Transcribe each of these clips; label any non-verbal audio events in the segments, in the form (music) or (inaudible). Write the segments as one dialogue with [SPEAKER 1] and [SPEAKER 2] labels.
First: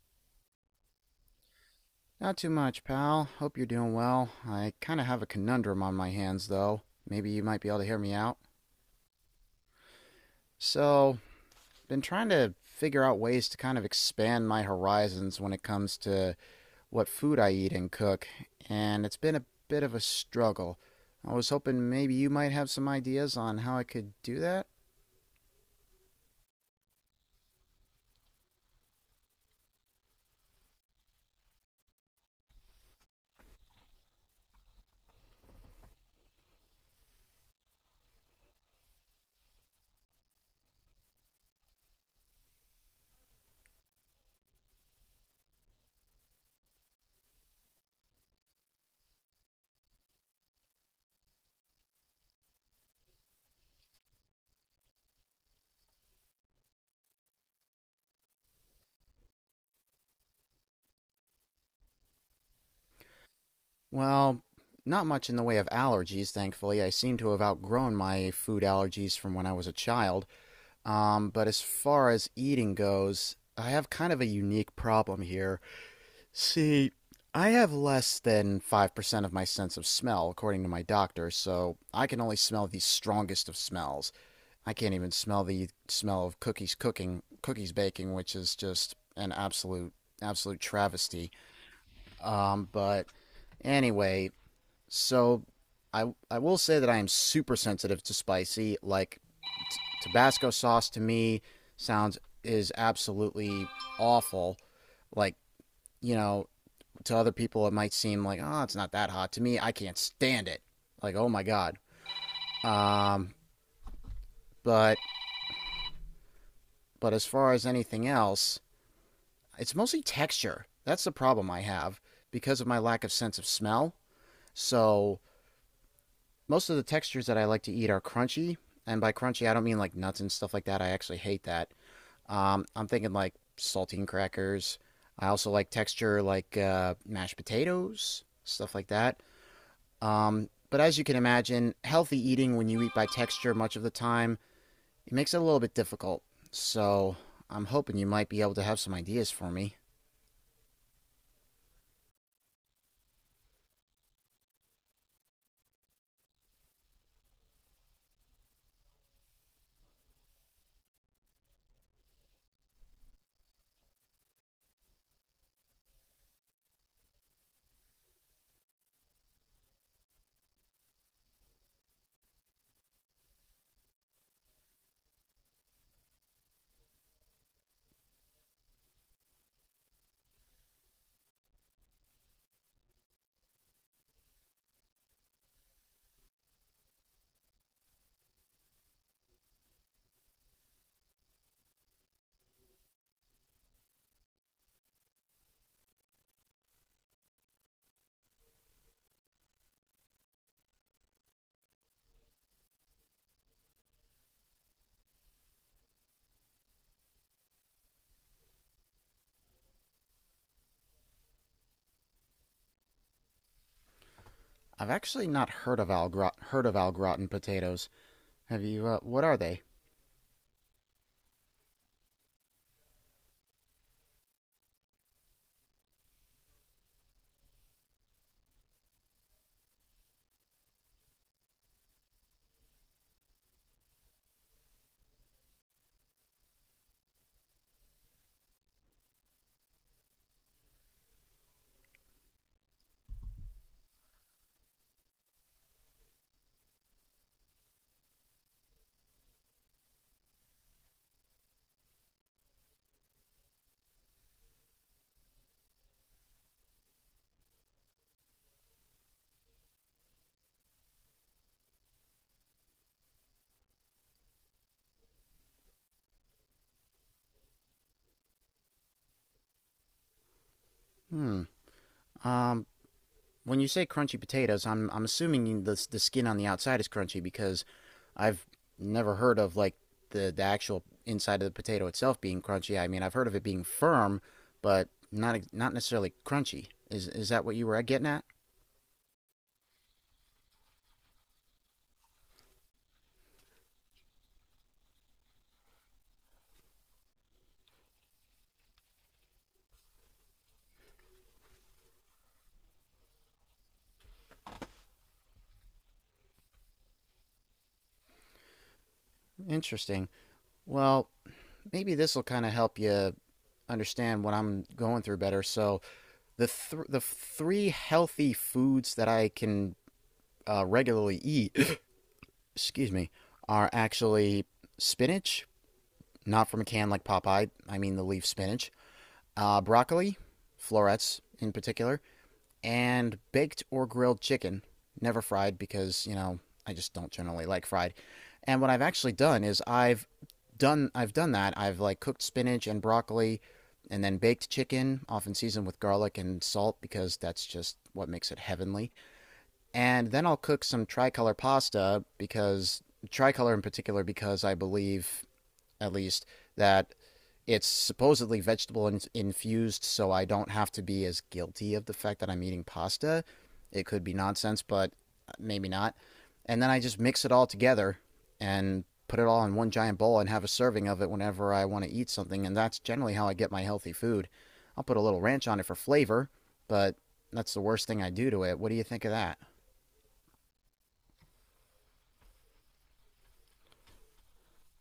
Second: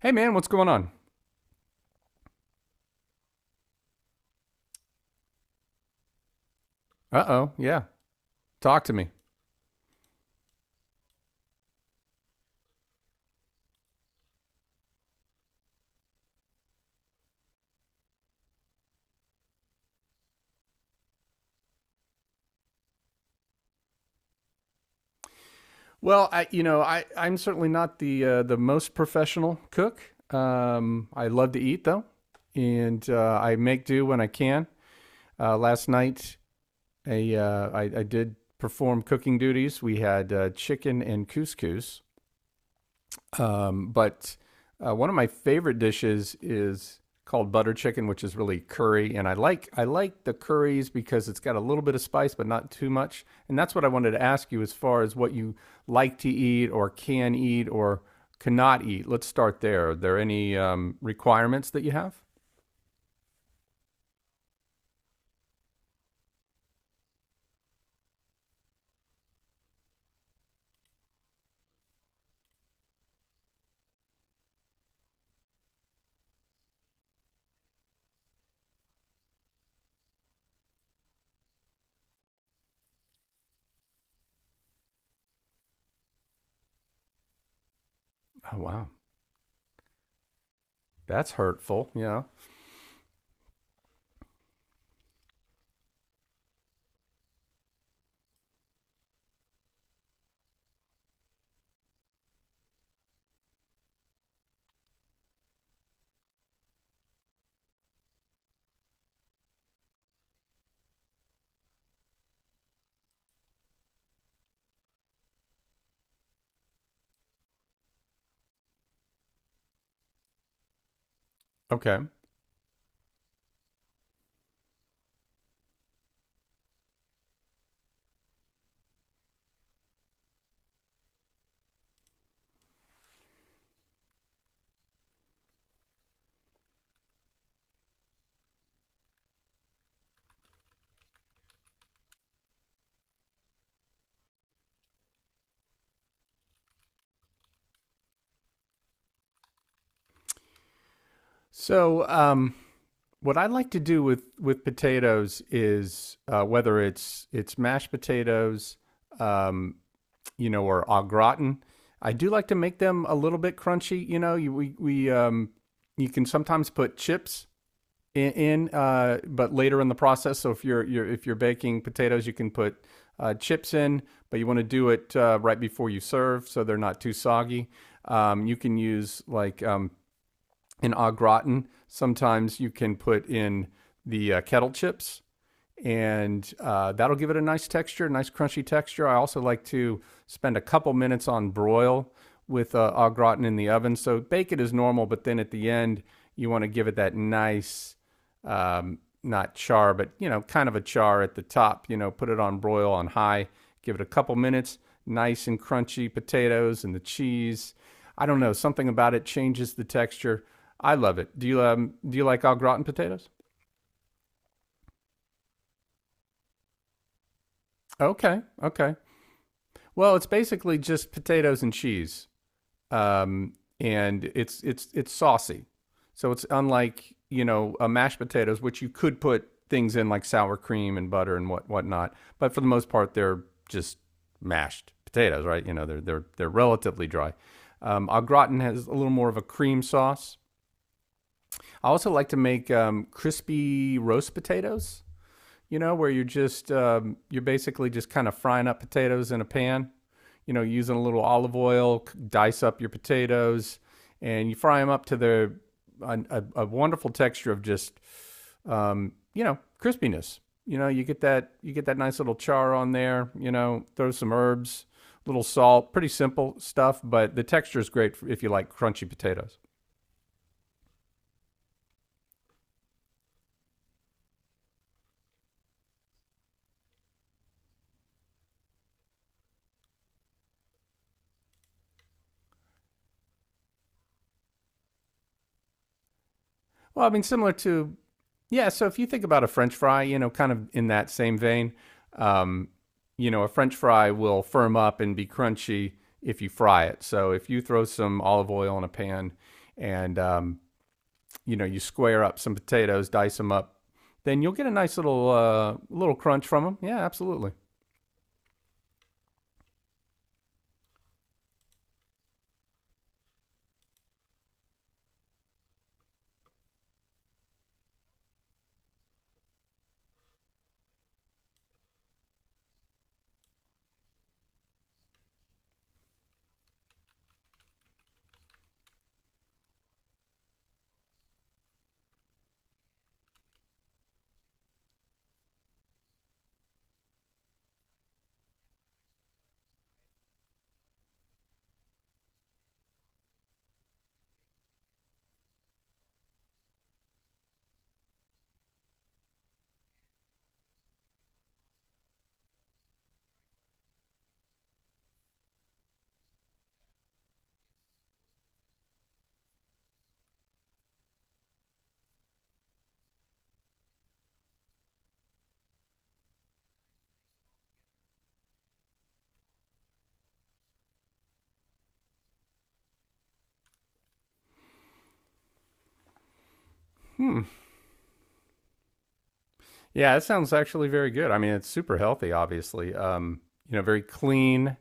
[SPEAKER 1] Hey, man, what's going on?
[SPEAKER 2] Not too much, pal. Hope you're doing well. I kind of have a conundrum on my hands, though.
[SPEAKER 1] Uh
[SPEAKER 2] Maybe you
[SPEAKER 1] oh,
[SPEAKER 2] might be able
[SPEAKER 1] yeah.
[SPEAKER 2] to hear me out.
[SPEAKER 1] Talk to me.
[SPEAKER 2] So, been trying to figure out ways to kind of expand my horizons when it comes to what food I eat and cook, and it's been a bit of a struggle. I was hoping maybe you might have some ideas on how I could do that.
[SPEAKER 1] Well, I, you know, I, I'm certainly not the most professional cook. I love to eat though, and I make do when I can. Last night, I did perform cooking duties. We had chicken and couscous. But One of my favorite dishes is called butter chicken, which is really curry. And I like the curries because it's got a little bit of spice, but not too much. And that's what I wanted to ask you as far as what you like to eat or can eat or cannot eat. Let's start there. Are there any requirements that you have?
[SPEAKER 2] Well, not much in the way of allergies, thankfully. I seem to have outgrown my food allergies from when I was a child. But as far as eating goes, I have kind of a unique problem here. See, I have less than 5% of my sense of smell, according to my doctor, so I can only smell the strongest of smells. I can't even smell the smell of cookies cooking, cookies baking, which is
[SPEAKER 1] Oh wow,
[SPEAKER 2] just an absolute, absolute travesty.
[SPEAKER 1] that's hurtful. Yeah.
[SPEAKER 2] But anyway, so I I will say that I am super sensitive to spicy. Like t- Tabasco sauce to me sounds is absolutely awful. Like, you know, to other people it might seem like, "Oh, it's not that hot." To me, I can't stand it. Like, "Oh my god." Um, but but as far as anything else, it's mostly texture. That's the problem I
[SPEAKER 1] Okay.
[SPEAKER 2] have because of my lack of sense of smell. So most of the textures that I like to eat are crunchy, and by crunchy I don't mean like nuts and stuff like that. I actually hate that. I'm thinking like saltine crackers. I also like texture like mashed potatoes, stuff like that. But as you can imagine, healthy eating when you eat by texture much of the time it makes it a little bit difficult. So I'm hoping you might be able to have some ideas for me.
[SPEAKER 1] So what I like to do with potatoes is, whether it's mashed potatoes, um, you know, or au gratin. I do like to make them a little bit crunchy. You know, you, we you can sometimes put chips in, but later in the process. So if you're baking potatoes, you can put chips in, but you want to do it right before you serve, so they're not too soggy. You can use like an au gratin. Sometimes you can put in the kettle chips and that'll give it a nice texture, nice crunchy texture. I also like to spend a couple minutes on broil with au gratin in the oven. So bake it as normal, but then at the end you want to give it that nice, not char, but you know, kind of a char at the top. You know, put it on broil on high, give it a couple minutes, nice and crunchy potatoes and the cheese. I don't know, something about it changes the texture. I love it. Do you like au gratin potatoes?
[SPEAKER 2] I've actually not heard of al gratin potatoes.
[SPEAKER 1] Okay,
[SPEAKER 2] Have you?
[SPEAKER 1] okay.
[SPEAKER 2] What are they?
[SPEAKER 1] Well, it's basically just potatoes and cheese, um, and it's it's saucy. So it's unlike, you know, a mashed potatoes, which you could put things in like sour cream and butter and whatnot. But for the most part, they're just mashed potatoes, right? You know, they're relatively dry. Au gratin has a little more of a cream sauce. I also like to make crispy roast potatoes, you know, where you're just, you're basically just kind of frying up potatoes in a pan. You know, using a little olive oil, dice up your potatoes, and you fry them up to the a wonderful texture of just, you know, crispiness. You know, you get that nice little char on there. You know, throw some herbs, little salt. Pretty simple stuff, but the texture is great if you like crunchy potatoes.
[SPEAKER 2] Hmm. Um, When you say crunchy potatoes, I'm assuming the skin on the outside is crunchy because I've never heard of like the actual inside of the potato itself being crunchy. I mean, I've heard of it being firm, but not necessarily crunchy.
[SPEAKER 1] Well,
[SPEAKER 2] Is
[SPEAKER 1] I mean,
[SPEAKER 2] is that
[SPEAKER 1] similar
[SPEAKER 2] what you were
[SPEAKER 1] to,
[SPEAKER 2] getting at?
[SPEAKER 1] yeah. So if you think about a French fry, you know, kind of in that same vein, um, you know, a French fry will firm up and be crunchy if you fry it. So if you throw some olive oil in a pan and, you know, you square up some potatoes, dice them up, then you'll get a nice little, little crunch from them. Yeah, absolutely.
[SPEAKER 2] Interesting. Well, maybe this will kind of help you understand what I'm going through better. So the three healthy foods that I can regularly eat, (coughs) excuse me, are actually spinach, not from a can like Popeye. I mean the leaf spinach, broccoli, florets in particular, and baked or grilled chicken. Never fried because you know I just don't generally like fried. And what I've actually done is I've done that. I've like cooked spinach and broccoli, and then baked chicken, often seasoned with garlic and salt because that's just what makes it heavenly. And then I'll cook some tricolor pasta because tricolor in particular because I believe at least, that it's supposedly vegetable infused, so I don't have to be as guilty of the fact that I'm eating pasta. It could be nonsense, but maybe not. And then I just mix it all together and put it all in one giant bowl and have a serving of it whenever I want to eat something. And that's generally how I get my healthy food. I'll put a little ranch on it for flavor, but
[SPEAKER 1] Hmm.
[SPEAKER 2] that's the worst thing I do to it. What do you think of that?
[SPEAKER 1] Yeah, that sounds actually very good. I mean, it's super healthy, obviously. You know, very clean.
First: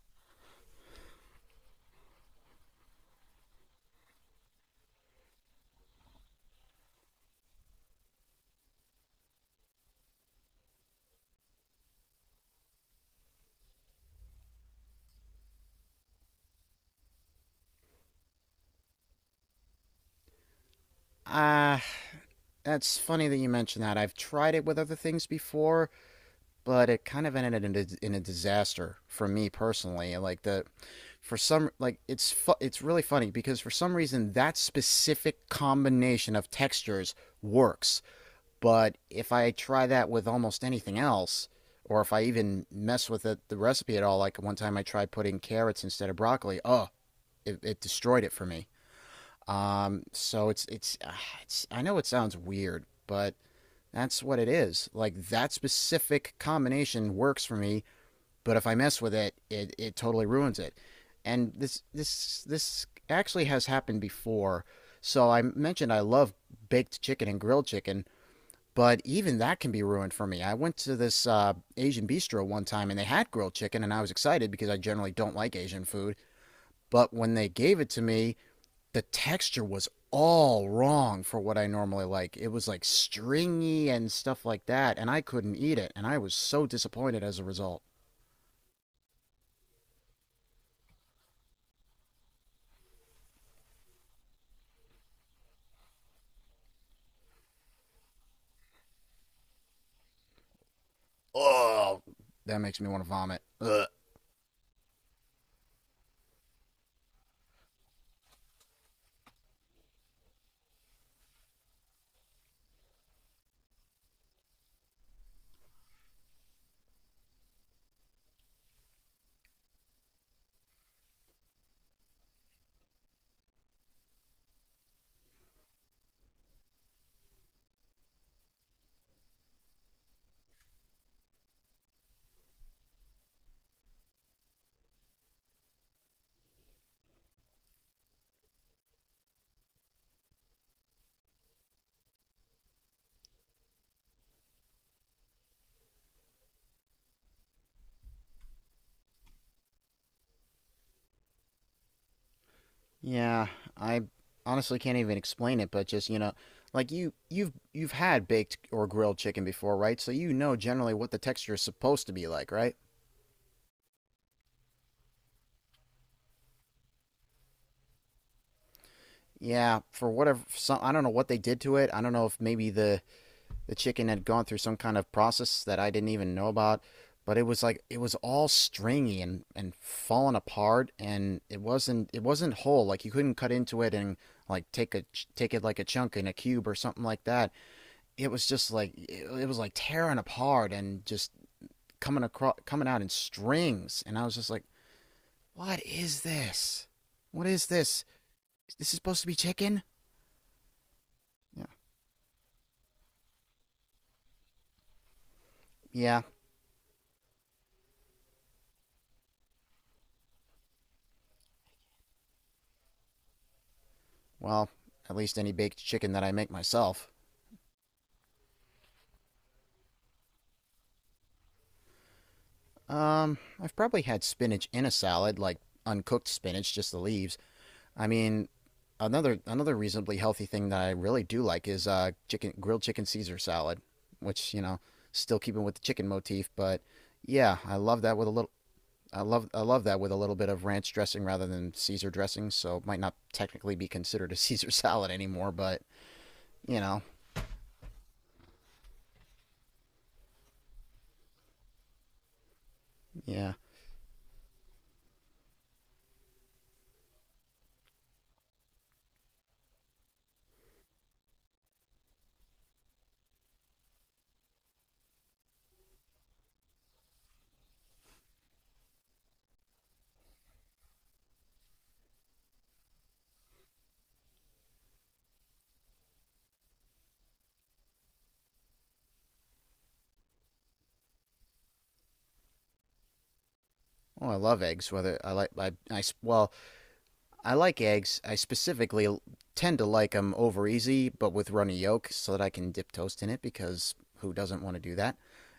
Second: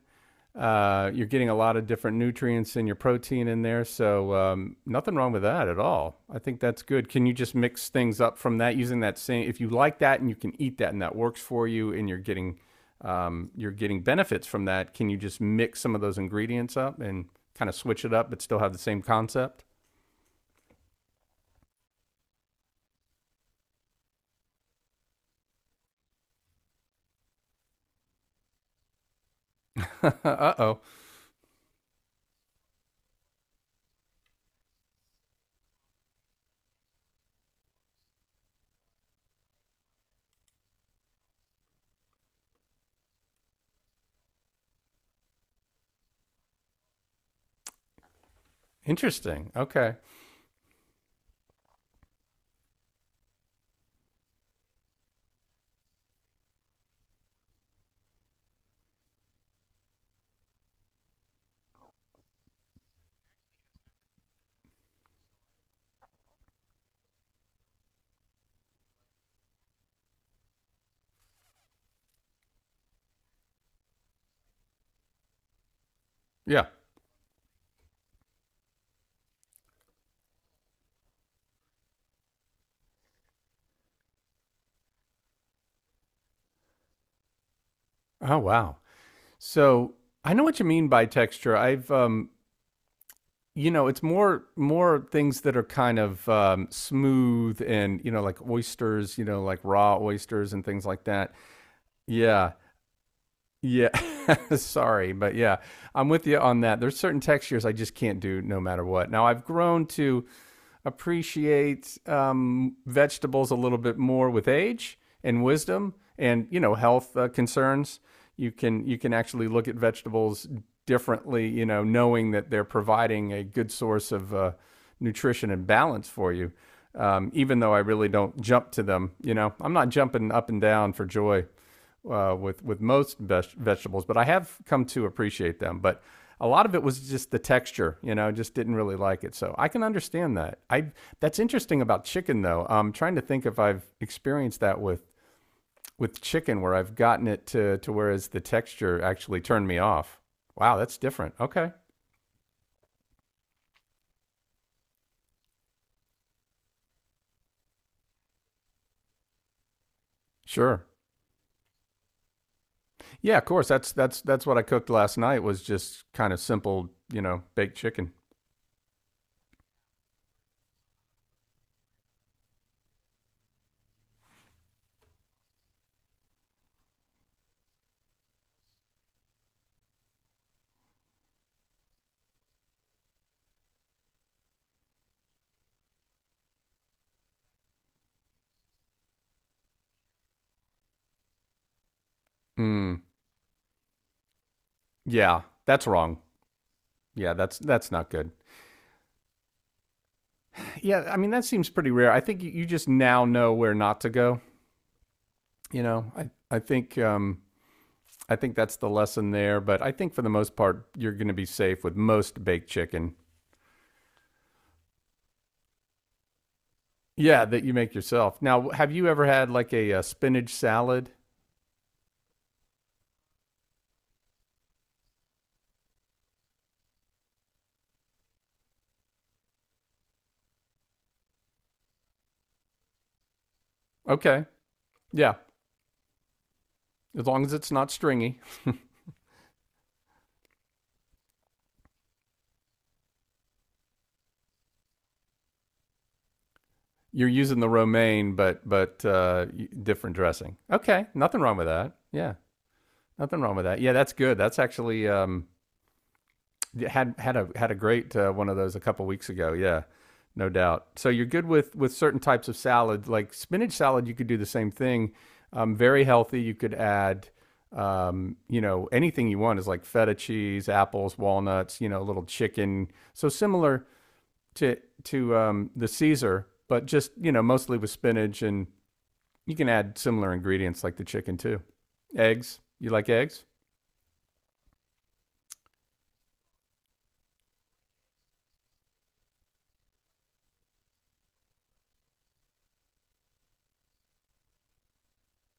[SPEAKER 1] You're getting a lot of different nutrients in your protein in there, so nothing wrong with that at all. I think that's good. Can you just mix things up from that using that same? If you like that and you can eat that and that works for you, and you're getting benefits from that, can you just mix some of those ingredients up and kind of switch it up, but still have the same concept?
[SPEAKER 2] Ah, uh, that's funny that you mentioned that. I've tried it with other things before, but it kind of ended in a disaster for me personally.
[SPEAKER 1] (laughs)
[SPEAKER 2] Like
[SPEAKER 1] Uh
[SPEAKER 2] the
[SPEAKER 1] oh,
[SPEAKER 2] for some like it's it's really funny because for some reason that specific combination of textures works, but if I try that with almost anything else or if I even mess with it, the recipe at all, like one time I tried putting carrots instead of broccoli, oh, it destroyed it for me.
[SPEAKER 1] interesting. Okay,
[SPEAKER 2] So it's I know it sounds weird, but that's what it is. Like that specific combination works for me but if I mess with it, it totally ruins it. And this actually has happened before. So I mentioned I love baked chicken and grilled chicken, but even that can be ruined for me. I went to this Asian bistro one time and they had grilled chicken, and I was excited because I generally don't like Asian food.
[SPEAKER 1] yeah.
[SPEAKER 2] But when they gave it to me, the texture was all wrong for what I normally like. It was like stringy and stuff like that, and I couldn't eat it, and I was so disappointed as a result.
[SPEAKER 1] Oh wow. So I know what you mean by texture. I've You know, it's more things that are kind of, smooth, and you know, like oysters, you know, like raw oysters and things like that.
[SPEAKER 2] Oh,
[SPEAKER 1] Yeah,
[SPEAKER 2] that makes me want to vomit. Ugh.
[SPEAKER 1] yeah. (laughs) Sorry, but yeah, I'm with you on that. There's certain textures I just can't do no matter what. Now I've grown to appreciate vegetables a little bit more with age and wisdom and you know, health concerns. You can actually look at vegetables differently, you know, knowing that they're providing a good source of nutrition and balance for you. Even though I really don't jump to them, you know, I'm not jumping up and down for joy with most vegetables, but I have come to appreciate them. But a lot of it was just the texture, you know, just didn't really like it. So I can understand that. I That's interesting about chicken though. I'm trying to think if I've experienced that with chicken where I've gotten it to whereas the texture actually turned me off. Wow, that's different. Okay.
[SPEAKER 2] Yeah, I honestly can't even explain it, but like you've had baked or grilled chicken before, right? So you know
[SPEAKER 1] Sure.
[SPEAKER 2] generally what the texture is supposed to be like, right?
[SPEAKER 1] Yeah, of course. That's that's what I cooked last night, was just kind of simple, you know, baked chicken.
[SPEAKER 2] Yeah, for whatever some I don't know what they did to it. I don't know if maybe the chicken had gone through some kind of process that I didn't even know about, but it was like it was all stringy and falling apart, and it wasn't whole. Like you couldn't cut into it and like take it like a chunk in a cube or something like that. It was just like it was like tearing apart and just coming out
[SPEAKER 1] Mm,
[SPEAKER 2] in strings, and I was just like,
[SPEAKER 1] yeah,
[SPEAKER 2] what
[SPEAKER 1] that's wrong.
[SPEAKER 2] is this?
[SPEAKER 1] Yeah,
[SPEAKER 2] What is
[SPEAKER 1] that's
[SPEAKER 2] this?
[SPEAKER 1] not good.
[SPEAKER 2] This is this supposed to be chicken?
[SPEAKER 1] Yeah, I mean that
[SPEAKER 2] Yeah.
[SPEAKER 1] seems pretty rare. I think you- just now know where not to go. You know,
[SPEAKER 2] Yeah.
[SPEAKER 1] I think that's the lesson there. But I think for the most part, you're going to be safe with most baked chicken.
[SPEAKER 2] Well, at least any baked chicken that I make myself.
[SPEAKER 1] Yeah, that you make yourself. Now, have you ever had like a, uh, spinach salad?
[SPEAKER 2] I've probably had spinach in a salad, like uncooked spinach, just the leaves. I mean, another reasonably healthy thing that I really do like is chicken grilled chicken Caesar salad,
[SPEAKER 1] Okay,
[SPEAKER 2] which, you know,
[SPEAKER 1] yeah,
[SPEAKER 2] still keeping with the chicken motif, but
[SPEAKER 1] as long as
[SPEAKER 2] yeah,
[SPEAKER 1] it's
[SPEAKER 2] I
[SPEAKER 1] not
[SPEAKER 2] love that with a
[SPEAKER 1] stringy.
[SPEAKER 2] little I love that with a little bit of ranch dressing rather than Caesar dressing, so it might not technically be considered a (laughs) Caesar salad anymore, but you know,
[SPEAKER 1] You're using the romaine, but different dressing. Okay, nothing wrong with that. Yeah, nothing
[SPEAKER 2] yeah.
[SPEAKER 1] wrong with that. Yeah, that's good. That's actually, yeah, had a great, one of those a couple weeks ago. Yeah, no doubt. So you're good with certain types of salad, like spinach salad. You could do the same thing. Very healthy. You could add, you know, anything you want, is like feta cheese, apples, walnuts. You know, a little chicken. So similar to the Caesar, but just you know, mostly with spinach, and you can add similar ingredients like the chicken too. Eggs. You like eggs?
[SPEAKER 2] Oh, I love eggs. Whether I like I well, I like eggs. I specifically tend to like them over easy, but with runny yolk, so that I can dip toast in it. Because who doesn't want to do that?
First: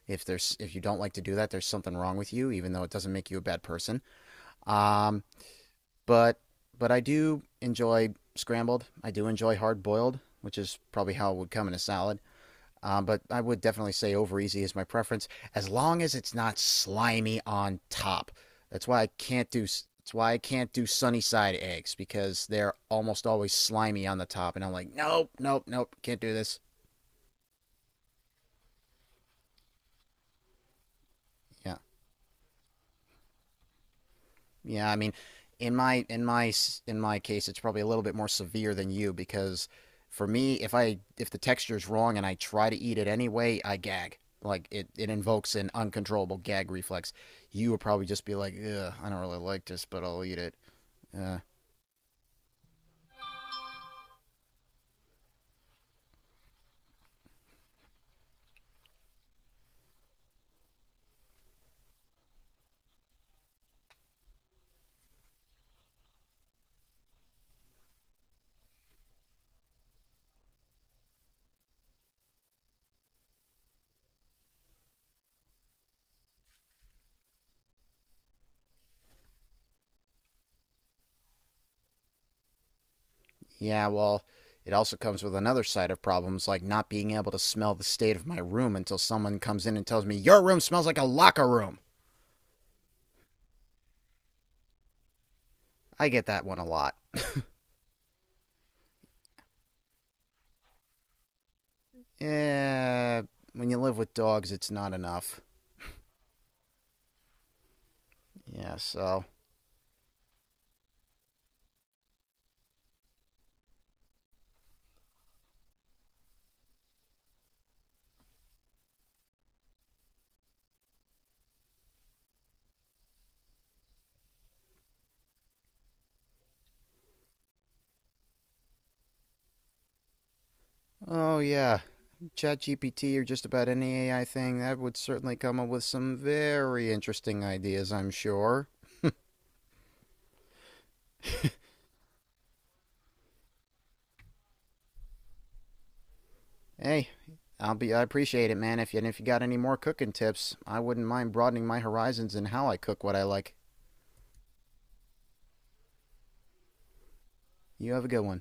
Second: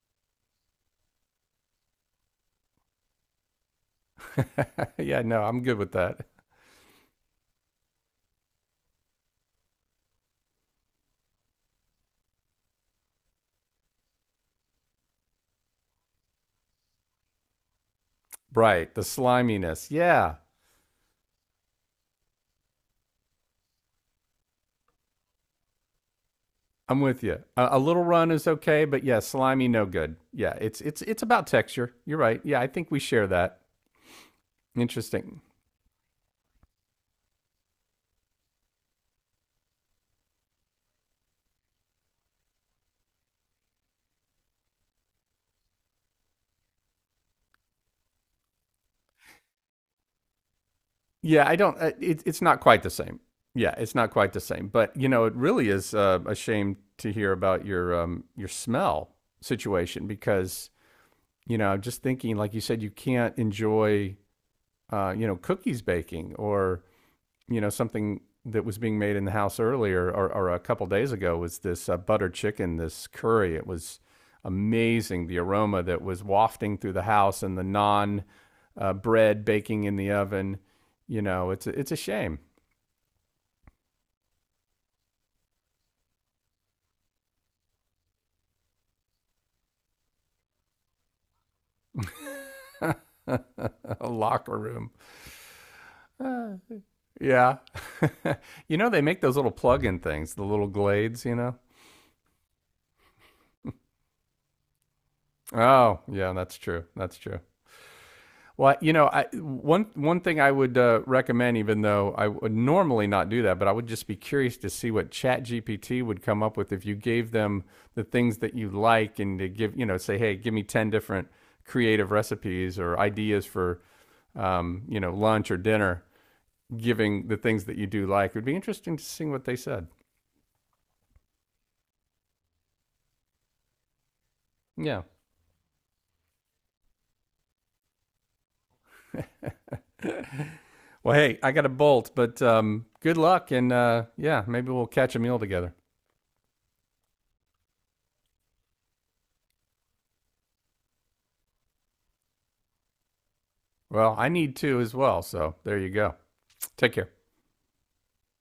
[SPEAKER 2] If you don't like to do that, there's something wrong with you. Even though it doesn't make you a bad person.
[SPEAKER 1] (laughs) Yeah.
[SPEAKER 2] Um,
[SPEAKER 1] No, I'm good with that.
[SPEAKER 2] but but I do enjoy scrambled. I do enjoy hard boiled, which is probably how it would come in a salad. But I would definitely say over easy is my preference, as long as it's not slimy on top. That's
[SPEAKER 1] Right. The
[SPEAKER 2] why I can't do.
[SPEAKER 1] sliminess.
[SPEAKER 2] That's why
[SPEAKER 1] Yeah.
[SPEAKER 2] I can't do sunny side eggs because they're almost always slimy on the top, and I'm like, nope, nope, nope, can't do this.
[SPEAKER 1] I'm with you. A little run is okay, but yeah, slimy no good. Yeah, it's about
[SPEAKER 2] Yeah.
[SPEAKER 1] texture. You're right. Yeah, I think we share that.
[SPEAKER 2] Yeah, I mean,
[SPEAKER 1] Interesting.
[SPEAKER 2] in my case, it's probably a little bit more severe than you because for me, if the texture's wrong and I try to eat it anyway, I gag. Like it invokes an uncontrollable gag reflex. You would probably just be like, "Ugh, I don't really like this, but I'll eat it." Uh,
[SPEAKER 1] Yeah, I don't. It's not quite the same. Yeah, it's not quite the same. But you know, it really is a shame to hear about your, your smell situation, because you know I'm just thinking, like you said, you can't enjoy you know, cookies baking, or you know, something that was being made in the house earlier, or a couple days ago was this, butter chicken, this curry. It was amazing, the aroma that was wafting through the house, and the non bread baking in the oven. You know, it's it's a shame.
[SPEAKER 2] yeah, well, it also comes with another side of problems like not being able to smell the state of my room until someone comes in and tells me, "Your room smells like a locker room."
[SPEAKER 1] (laughs) A locker room.
[SPEAKER 2] I get that one a lot.
[SPEAKER 1] Yeah. (laughs) You know, they make those little plug in things, the little glades, you know?
[SPEAKER 2] Yeah, when you live with dogs, it's not enough.
[SPEAKER 1] Oh, yeah, that's true. That's true. Well,
[SPEAKER 2] Yeah,
[SPEAKER 1] you know,
[SPEAKER 2] so.
[SPEAKER 1] one thing I would recommend, even though I would normally not do that, but I would just be curious to see what ChatGPT would come up with if you gave them the things that you like and to give, you know, say, hey, give me 10 different creative recipes or ideas for, you know, lunch or dinner. Giving the things that you do like, it would be interesting to see what they said.
[SPEAKER 2] Oh, yeah. ChatGPT or just about any AI thing, that would
[SPEAKER 1] Yeah.
[SPEAKER 2] certainly come up with some very interesting ideas, I'm sure.
[SPEAKER 1] Well, hey, I got to bolt, but good luck, and yeah, maybe we'll catch a meal together.
[SPEAKER 2] Hey, I appreciate it, man. If you got any more cooking tips, I wouldn't mind broadening my horizons in how I cook what I like.
[SPEAKER 1] Well, I need to as well, so there you go. Take care.
[SPEAKER 2] You have a good one.